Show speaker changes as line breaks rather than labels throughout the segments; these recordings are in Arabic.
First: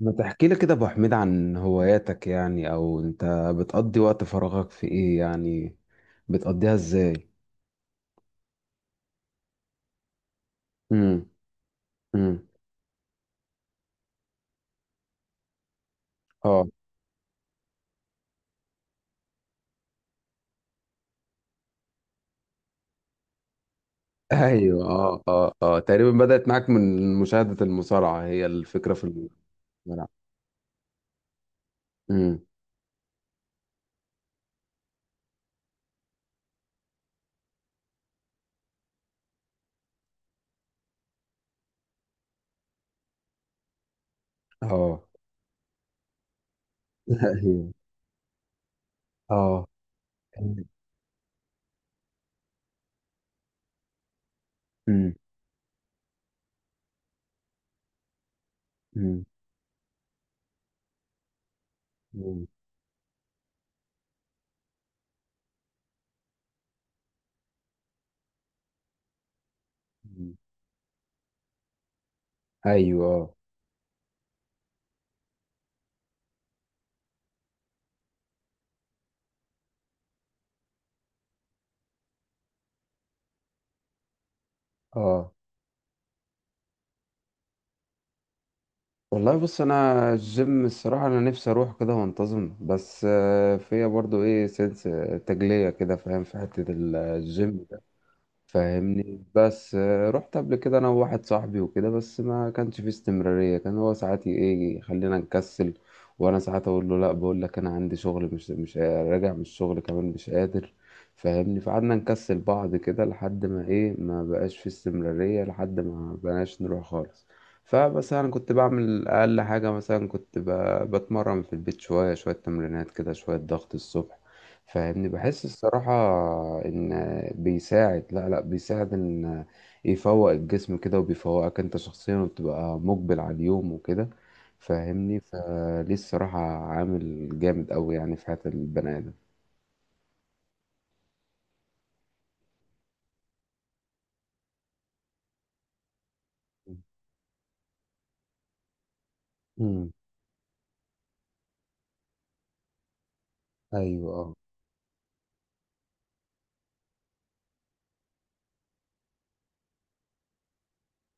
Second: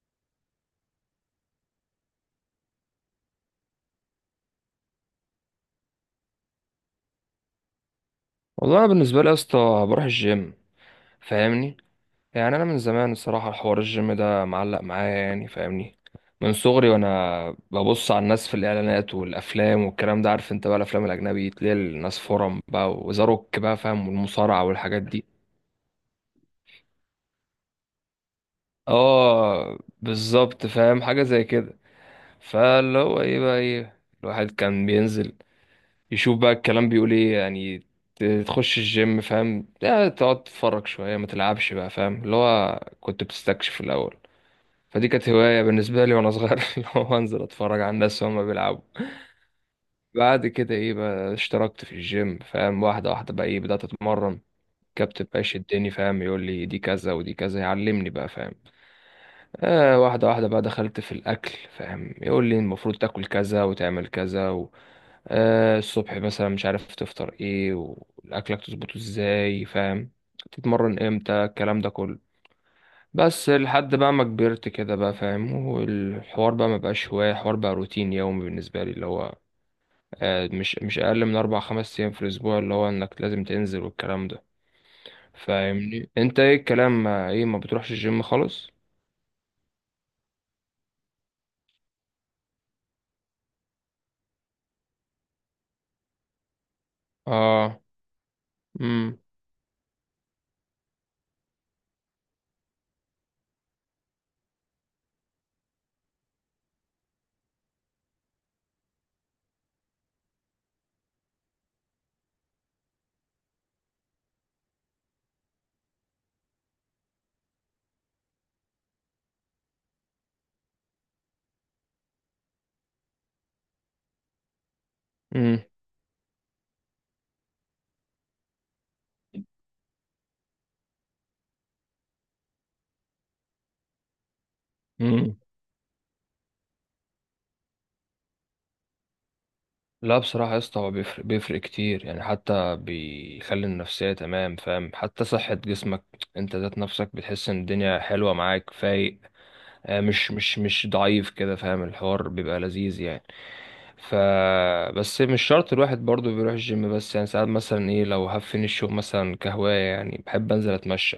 ما تحكي لي كده يا ابو حميد عن هواياتك، يعني؟ او انت بتقضي وقت فراغك في ايه يعني؟ بتقضيها ازاي؟
والله أنا بالنسبه لي يا اسطى، بروح الجيم.
امم.
فاهمني؟
امم.
يعني انا من زمان الصراحه حوار الجيم ده معلق معايا يعني. فاهمني؟ من
اه.
صغري وانا ببص على الناس في الاعلانات والافلام والكلام ده. عارف انت بقى الافلام الاجنبي تلاقي الناس فورم بقى وزاروك بقى، فاهم؟ والمصارعه
ايوه،
والحاجات
اه،
دي.
اه، اه، تقريبا بدأت معاك من مشاهدة المصارعة، هي الفكرة في
اه
الملعب.
بالظبط، فاهم؟ حاجه زي كده.
امم.
فاللي هو ايه بقى، ايه الواحد كان بينزل يشوف بقى الكلام بيقول ايه يعني. تخش الجيم، فاهم؟ لا تقعد تتفرج شوية ما تلعبش بقى، فاهم؟ اللي هو كنت بتستكشف الأول.
اه.
فدي كانت هواية بالنسبة لي وأنا صغير اللي هو أنزل
ايوه،
أتفرج على الناس وهما بيلعبوا.
اه.
بعد كده إيه بقى، اشتركت في الجيم، فاهم؟ واحدة واحدة بقى، إيه بدأت أتمرن.
امم.
الكابتن بقى يشدني، فاهم؟ يقول لي دي كذا ودي كذا، يعلمني بقى، فاهم؟
امم.
آه، واحدة واحدة بقى دخلت في الأكل، فاهم؟ يقول
أمم.
لي المفروض تاكل كذا وتعمل كذا. آه، الصبح مثلا مش عارف تفطر ايه، واكلك تظبطه ازاي، فاهم؟
أمم.
تتمرن امتى، الكلام ده كله.
ايوه،
بس لحد بقى ما كبرت كده بقى، فاهم؟ والحوار بقى ما بقاش هواية، حوار بقى روتين يومي بالنسبة لي. اللي هو آه مش اقل من اربع خمس ايام في الاسبوع، اللي هو انك لازم تنزل والكلام ده.
اه، آه.
فاهمني؟ انت ايه الكلام، ما ايه، ما بتروحش الجيم خالص؟
والله بص، انا الجيم الصراحه انا نفسي اروح كده وانتظم، بس فيا برضو ايه سنس، تجليه كده فاهم، في حته الجيم.
اه. امم.
فاهمني. بس رحت قبل كده انا وواحد صاحبي وكده، بس ما كانش فيه استمرارية. كان هو ساعات ايه يخلينا نكسل. وانا ساعات اقول له لا، بقول لك انا عندي شغل، مش مش قا- راجع من الشغل كمان، مش قادر. فاهمني. فقعدنا نكسل بعض كده لحد ما ايه ما بقاش فيه استمرارية، لحد ما بقاش نروح خالص. فبس انا كنت بعمل اقل حاجة، مثلا كنت بتمرن في البيت شوية شوية، تمرينات كده، شوية ضغط الصبح. فاهمني. بحس الصراحة إن بيساعد، لا لا، بيساعد إن يفوق الجسم كده وبيفوقك أنت شخصيا، وبتبقى مقبل على اليوم وكده. فاهمني.
امم.
فليه الصراحة عامل جامد أوي يعني في حياة البني آدم.
لا بصراحة يا اسطى هو بيفرق بيفرق كتير يعني، حتى بيخلي النفسية تمام، فاهم؟ حتى صحة جسمك، انت ذات نفسك بتحس ان الدنيا حلوة معاك، فايق.
مم.
مش ضعيف كده، فاهم؟ الحوار بيبقى لذيذ يعني.
أيوة،
ف
أه.
بس مش شرط الواحد برضو بيروح الجيم بس، يعني ساعات مثلا ايه لو هفني الشغل، مثلا كهواية يعني بحب انزل اتمشى.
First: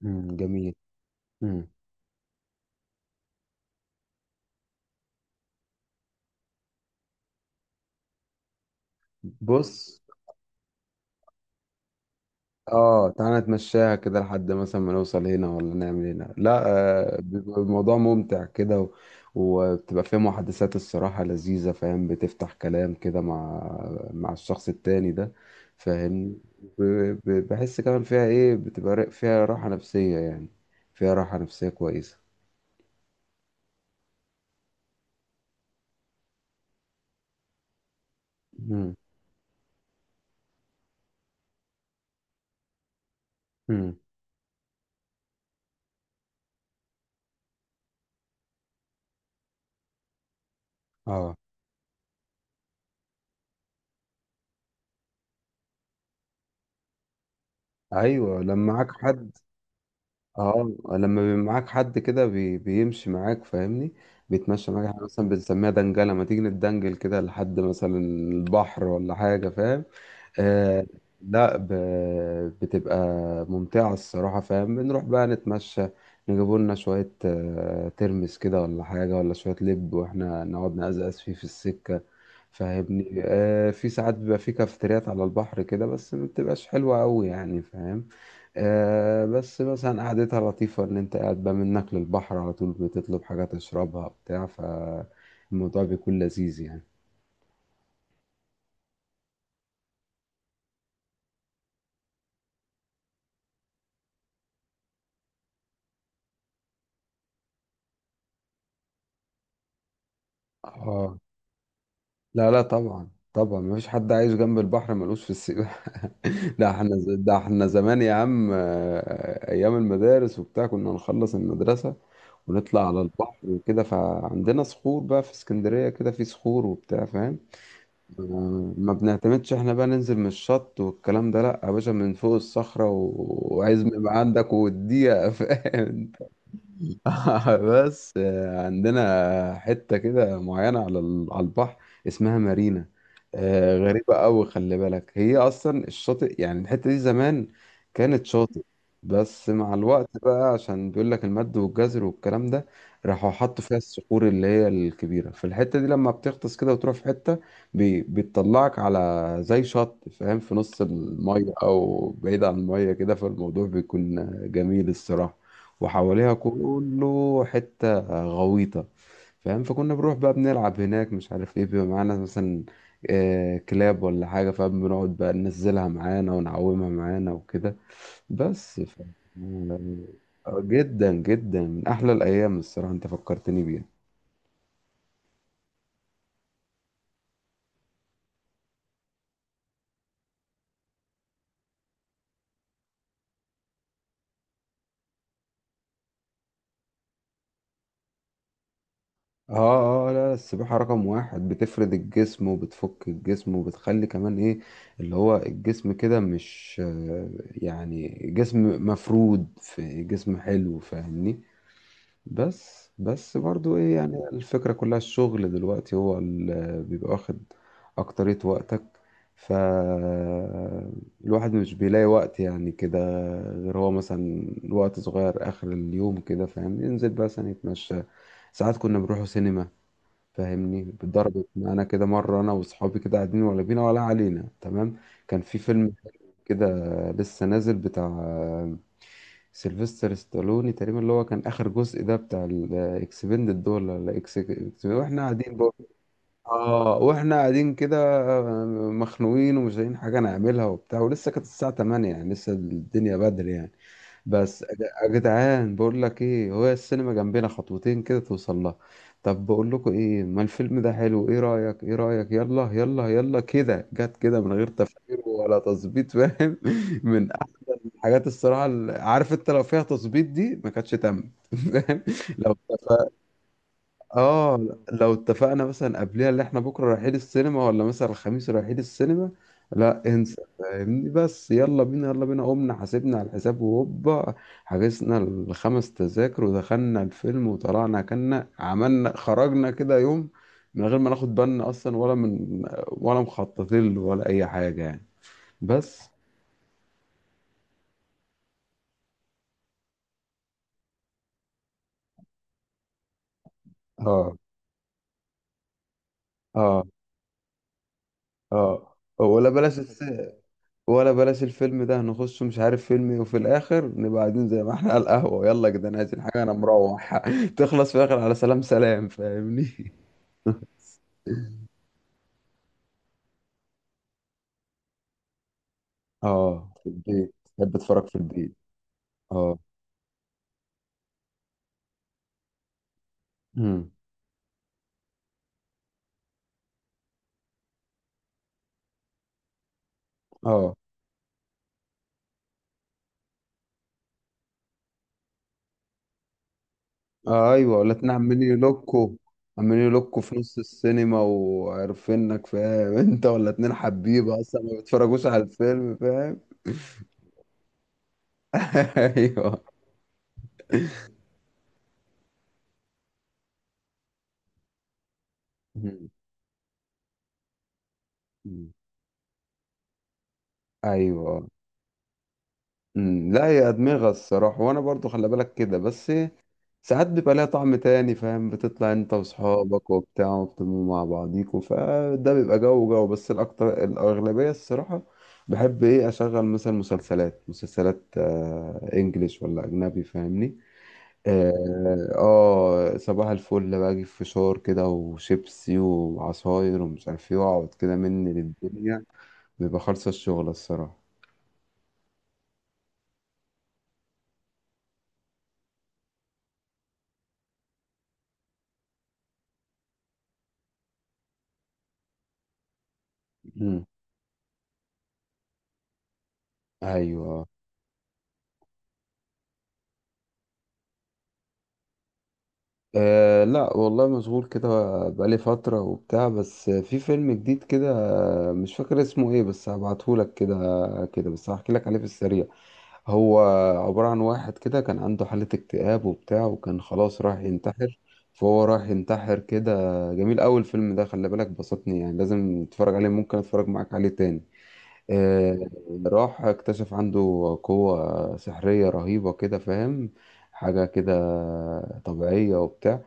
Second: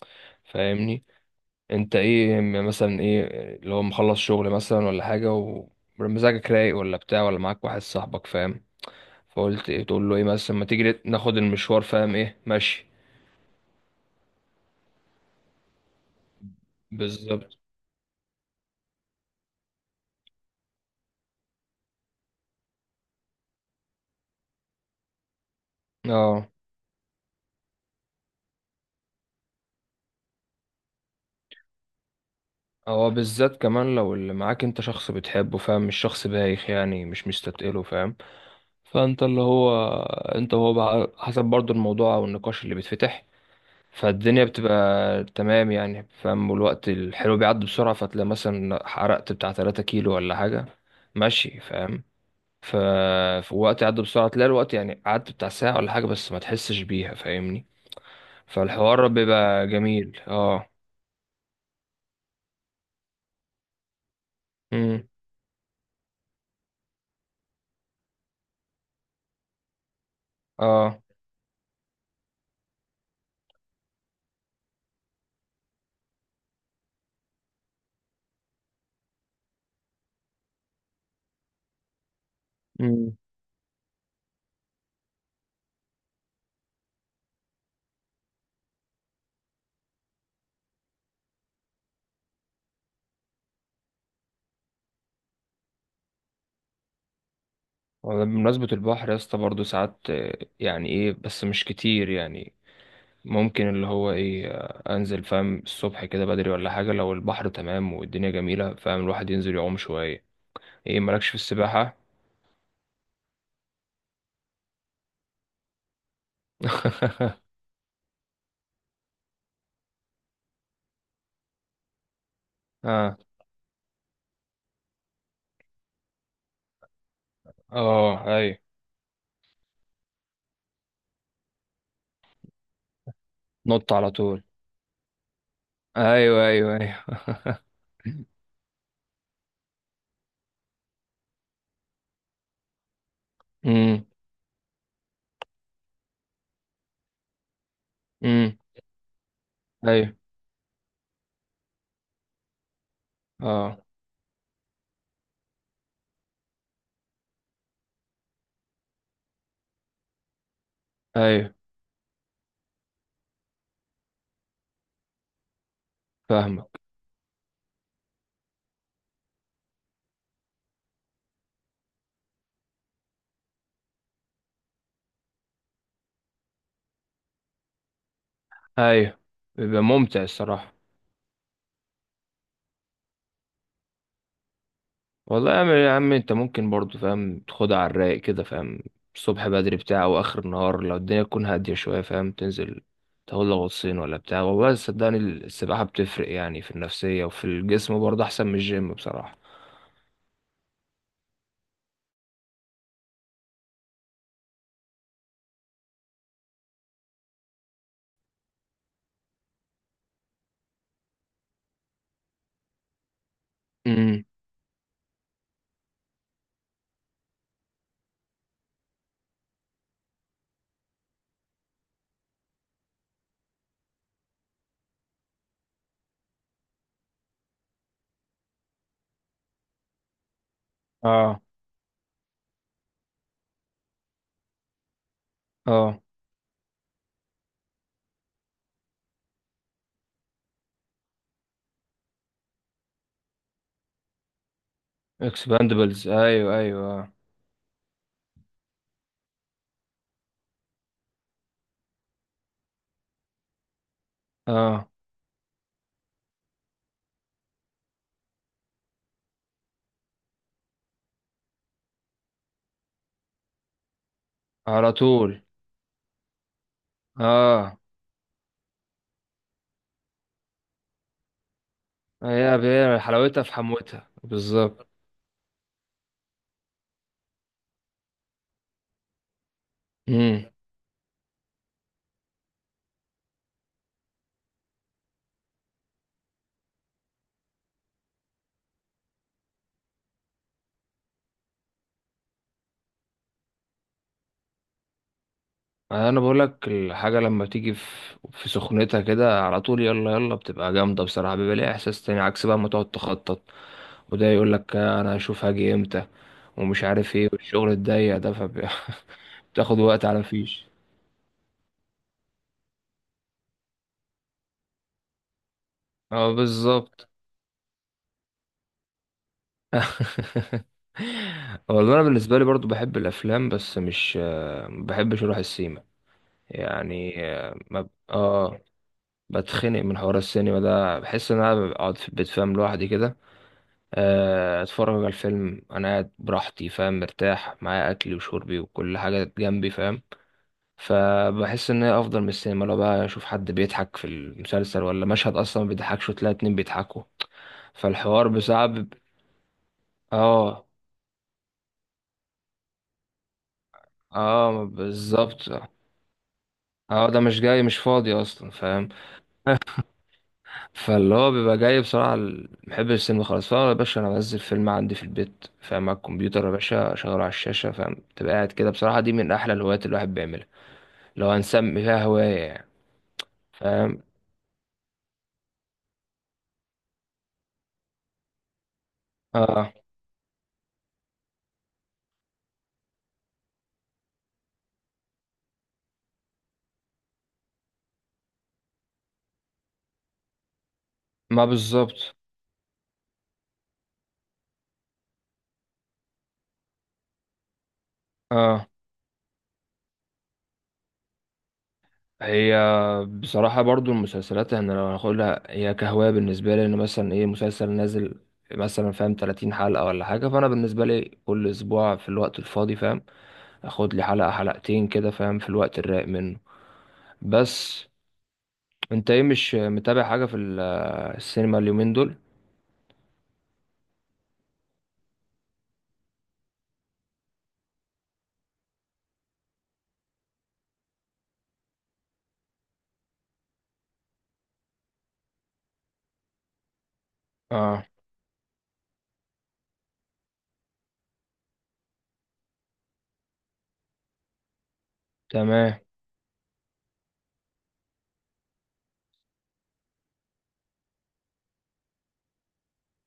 مم، جميل.
فاهمني؟
مم.
انت ايه، مثلا ايه لو مخلص شغل مثلا ولا حاجة، ومزاجك رايق ولا بتاع، ولا معاك واحد صاحبك، فاهم؟ فقلت ايه،
بص،
تقول له ايه مثلا، ما تيجي ناخد المشوار، فاهم؟ ايه ماشي.
اه، تعالى نتمشاها كده لحد مثلا ما نوصل هنا ولا نعمل هنا، لا. آه،
بالظبط.
بيبقى الموضوع ممتع كده وبتبقى فيه محادثات الصراحة لذيذة، فاهم؟ بتفتح كلام كده مع الشخص التاني ده، فاهم؟
اه.
ب... بحس كمان فيها ايه، بتبقى فيها راحة نفسية يعني. فيها راحة نفسية كويسة.
هو بالذات كمان لو اللي معاك انت شخص بتحبه، فاهم؟ مش شخص بايخ يعني، مش مستتقله، فاهم؟
مم.
فانت اللي هو انت وهو بقى، حسب برضو الموضوع او النقاش اللي بيتفتح.
مم.
فالدنيا بتبقى تمام يعني، فاهم؟ والوقت الحلو بيعدي بسرعة، فتلاقي مثلا حرقت بتاع 3 كيلو ولا حاجة،
اه،
ماشي، فاهم؟ ف في وقت عدى بسرعة، تلاقي الوقت يعني قعدت بتاع ساعة ولا حاجة بس ما تحسش بيها. فاهمني؟
ايوه، لما معاك
فالحوار
حد.
بيبقى جميل. اه.
اه، لما بيبقى معاك حد كده بيمشي معاك، فاهمني. بيتمشى معاك. احنا
امم.
مثلا بنسميها دنجله، ما تيجي نتدنجل كده لحد مثلا البحر ولا حاجه، فاهم؟ آه.
اه.
لا بتبقى ممتعة الصراحة، فاهم؟ بنروح بقى نتمشى، نجيبوا لنا شوية ترمس كده ولا حاجة، ولا شوية لب، واحنا نقعد نقزقز فيه في السكة.
امم.
فاهمني. في ساعات بيبقى في كافتريات على البحر كده، بس ما بتبقاش حلوة أوي يعني، فاهم؟ آه، بس مثلا قعدتها لطيفة إن أنت قاعد بقى منك للبحر على طول، بتطلب حاجة تشربها بتاع، فالموضوع بيكون لذيذ يعني.
والله بمناسبة البحر يا اسطى برضه ساعات يعني ايه بس مش كتير يعني. ممكن اللي هو ايه انزل، فاهم؟ الصبح كده بدري ولا حاجة، لو البحر تمام والدنيا جميلة، فاهم؟ الواحد ينزل يعوم شوية. ايه
اه،
مالكش في السباحة؟
لا لا، طبعا طبعا، مفيش حد عايش جنب البحر ملوش في السباحة. ده احنا زمان يا عم، ايام المدارس وبتاع كنا نخلص المدرسة ونطلع على
اه.
البحر وكده. فعندنا صخور بقى في اسكندرية، كده في صخور وبتاع، فاهم؟
اه. ايوه.
ما بنعتمدش احنا بقى ننزل من الشط والكلام ده، لا يا باشا، من فوق الصخرة وعزم
نط على
يبقى
طول.
عندك واديها فاهم؟
ايوه، ايوه، ايوه.
بس عندنا حتة كده معينة على البحر اسمها مارينا.
امم.
غريبة أوي، خلي بالك هي أصلا الشاطئ، يعني الحتة دي زمان كانت
امم.
شاطئ. بس مع الوقت
ايوه.
بقى، عشان بيقول لك المد والجزر والكلام ده، راحوا حطوا فيها
اه.
الصخور اللي هي الكبيرة، فالحتة دي لما بتغطس كده وتروح في حتة بتطلعك على زي شط، فاهم؟ في نص المية
ايوه.
أو بعيد عن المية كده، فالموضوع بيكون جميل الصراحة. وحواليها
فاهمك.
كله حتة غويطة، فاهم؟ فكنا بنروح بقى بنلعب هناك، مش عارف ايه بيبقى معانا، مثلا كلاب ولا حاجة، فبنقعد بقى ننزلها معانا ونعومها معانا وكده. بس ف...
ايوه، بيبقى ممتع الصراحة.
جدا جدا، من أحلى الأيام الصراحة، أنت فكرتني بيها.
والله يا عم، يا عم انت ممكن برضو، فاهم؟ تاخدها على الرايق كده، فاهم؟ الصبح بدري بتاع او اخر النهار، لو الدنيا تكون هاديه شويه، فاهم؟ تنزل تاخد لك غطسين ولا بتاع. والله صدقني السباحه بتفرق يعني، في النفسيه وفي الجسم برضه، احسن من الجيم بصراحه.
اه، اه، آه، لا، السباحة رقم واحد، بتفرد الجسم وبتفك الجسم، وبتخلي كمان ايه، اللي هو الجسم كده مش، يعني جسم مفرود، في جسم حلو، فاهمني. بس برضو ايه
امم.
يعني، الفكرة كلها الشغل دلوقتي هو اللي بيبقى واخد أكترية وقتك. فالواحد مش بيلاقي وقت يعني كده، غير هو مثلا وقت صغير آخر اليوم كده، فاهم؟ ينزل بقى مثلا يتمشى. ساعات كنا بنروحوا سينما. فاهمني.
اه.
اتضربت معانا كده مرة، أنا وصحابي كده قاعدين ولا بينا ولا علينا، تمام. كان في فيلم
اه.
كده لسه نازل بتاع سيلفستر ستالوني تقريبا، اللي هو كان اخر جزء ده بتاع الاكسبندد دول، ولا واحنا قاعدين بقى.
اكسباندبلز، ايوه،
اه،
ايوه.
واحنا قاعدين كده آه، مخنوقين ومش لاقيين حاجه نعملها وبتاع، ولسه كانت الساعه 8 يعني، لسه الدنيا بدري يعني. بس
اه.
يا جدعان، بقول لك ايه، هو السينما جنبنا خطوتين كده توصل لها. طب بقول لكم ايه، ما الفيلم ده حلو، ايه رايك، ايه رايك، يلا يلا يلا، كده جت كده من غير
على
تفكير
طول.
ولا تظبيط، فاهم؟ من
اه.
حاجات الصراحه، عارف انت لو فيها تظبيط دي ما كانتش تمت. فاهم؟
هي
لو
هي
اتفق...
حلاوتها في حموتها
اه،
بالظبط.
لو اتفقنا مثلا قبلها اللي احنا بكره رايحين السينما، ولا مثلا الخميس رايحين السينما، لا انسى،
مم.
فاهمني. بس يلا بينا، يلا بينا، قمنا حاسبنا على الحساب وهوبا، حجزنا الخمس تذاكر ودخلنا الفيلم وطلعنا، كنا عملنا خرجنا كده يوم من غير ما ناخد بالنا اصلا، ولا مخططين له، ولا اي حاجه يعني. بس،
انا بقول لك، الحاجه لما تيجي في سخنتها كده على طول، يلا يلا بتبقى جامده بصراحه، بيبقى ليها احساس تاني، عكس بقى ما تقعد تخطط. وده
اه،
يقول لك انا هشوف هاجي امتى،
اه،
ومش عارف ايه، والشغل الضيق ده.
اه.
بتاخد وقت على مفيش.
ولا بلاش الفيلم ده، نخش مش عارف فيلم ايه، وفي الاخر نبقى قاعدين زي ما احنا على القهوه، يلا يا جدعان عايزين
اه
حاجه، انا
بالظبط.
مروح تخلص في الاخر على سلام سلام، فاهمني؟
والله انا بالنسبه لي برضو بحب الافلام، بس مش ما بحبش اروح السينما
اه، في
يعني.
البيت، تحب اتفرج في البيت. اه.
بتخنق من حوار السينما ده، بحس ان انا بقعد في البيت، فاهم؟ لوحدي كده،
امم.
اتفرج على الفيلم انا قاعد براحتي، فاهم؟ مرتاح معايا اكلي وشربي وكل حاجه جنبي، فاهم؟
اه،
فبحس ان هي افضل من السينما. لو بقى اشوف حد بيضحك في المسلسل ولا مشهد اصلا ما بيضحكش، وتلاقي اتنين بيضحكوا،
ايوه، ولا اتنين
فالحوار
عمالين
بصعب.
يلوكوا، عمالين يلوكوا في نص
اه.
السينما وعارفينك، فاهم؟ انت ولا اتنين حبيبه اصلا
اه
ما بيتفرجوش على
بالظبط.
الفيلم، فاهم؟
اه ده مش جاي مش فاضي اصلا، فاهم؟
ايوه.
فاللي هو بيبقى جاي بصراحة محب السينما خلاص. فأنا يا باشا، أنا بنزل فيلم عندي في البيت، فاهم؟ على
مم.
الكمبيوتر يا باشا أشغله على الشاشة، فاهم؟ تبقى قاعد كده.
مم.
بصراحة دي من أحلى الهوايات اللي الواحد بيعملها، لو
ايوه.
هنسمي فيها هواية يعني.
مم، لا، هي
فاهم؟
أدمغة الصراحة، وأنا برضو خلي بالك كده، بس ساعات بيبقى ليها طعم تاني، فاهم؟ بتطلع أنت
اه
وصحابك وبتاع وبتبقوا مع بعضيكوا، فده بيبقى جو جو، بس الأكتر الأغلبية الصراحة بحب إيه أشغل مثلا مسلسلات مسلسلات، إنجليش ولا أجنبي، فاهمني.
ما بالظبط.
صباح الفل، باجي في فشار كده وشيبسي وعصاير ومش عارف إيه، وأقعد كده مني
اه
للدنيا، بيبقى خالصة الشغل الصراحة.
هي. بصراحة برضو المسلسلات، احنا لو هناخدها هي كهواية، بالنسبة لي ان مثلا ايه مسلسل نازل مثلا، فاهم؟ 30 حلقة ولا حاجة. فانا بالنسبة لي كل اسبوع في الوقت الفاضي، فاهم؟
مم.
اخد لي حلقة حلقتين كده، فاهم؟ في الوقت الرايق منه.
أيوه،
بس انت ايه مش متابع حاجة في السينما اليومين دول؟
أه. لا والله، مشغول كده بقالي فترة وبتاع، بس في فيلم جديد كده مش فاكر اسمه ايه، بس هبعتهولك كده، كده بس هحكي لك عليه في السريع. هو عبارة عن واحد كده كان عنده حالة اكتئاب وبتاع، وكان خلاص راح
اه
ينتحر. فهو راح ينتحر كده. جميل أوي الفيلم ده، خلي بالك بسطني يعني، لازم تتفرج عليه، ممكن اتفرج معاك عليه تاني. أه.
تمام.
راح اكتشف عنده قوة سحرية رهيبة كده، فاهم؟ حاجة كده طبيعية وبتاع.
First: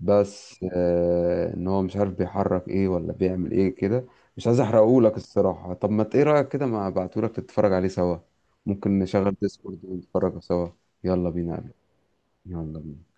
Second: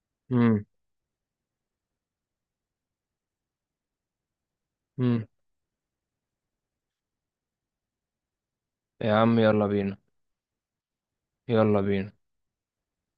بس
امم.
ان هو مش عارف بيحرك ايه ولا بيعمل ايه كده. مش عايز احرقهولك
امم.
الصراحة. طب ما ت- ايه رأيك كده، ما ابعتهولك تتفرج عليه سوا، ممكن
يا
نشغل
عم يلا
ديسكورد
بينا.
ونتفرج سوا. يلا بينا يا قلبي.
يلا بينا.
يلا بينا.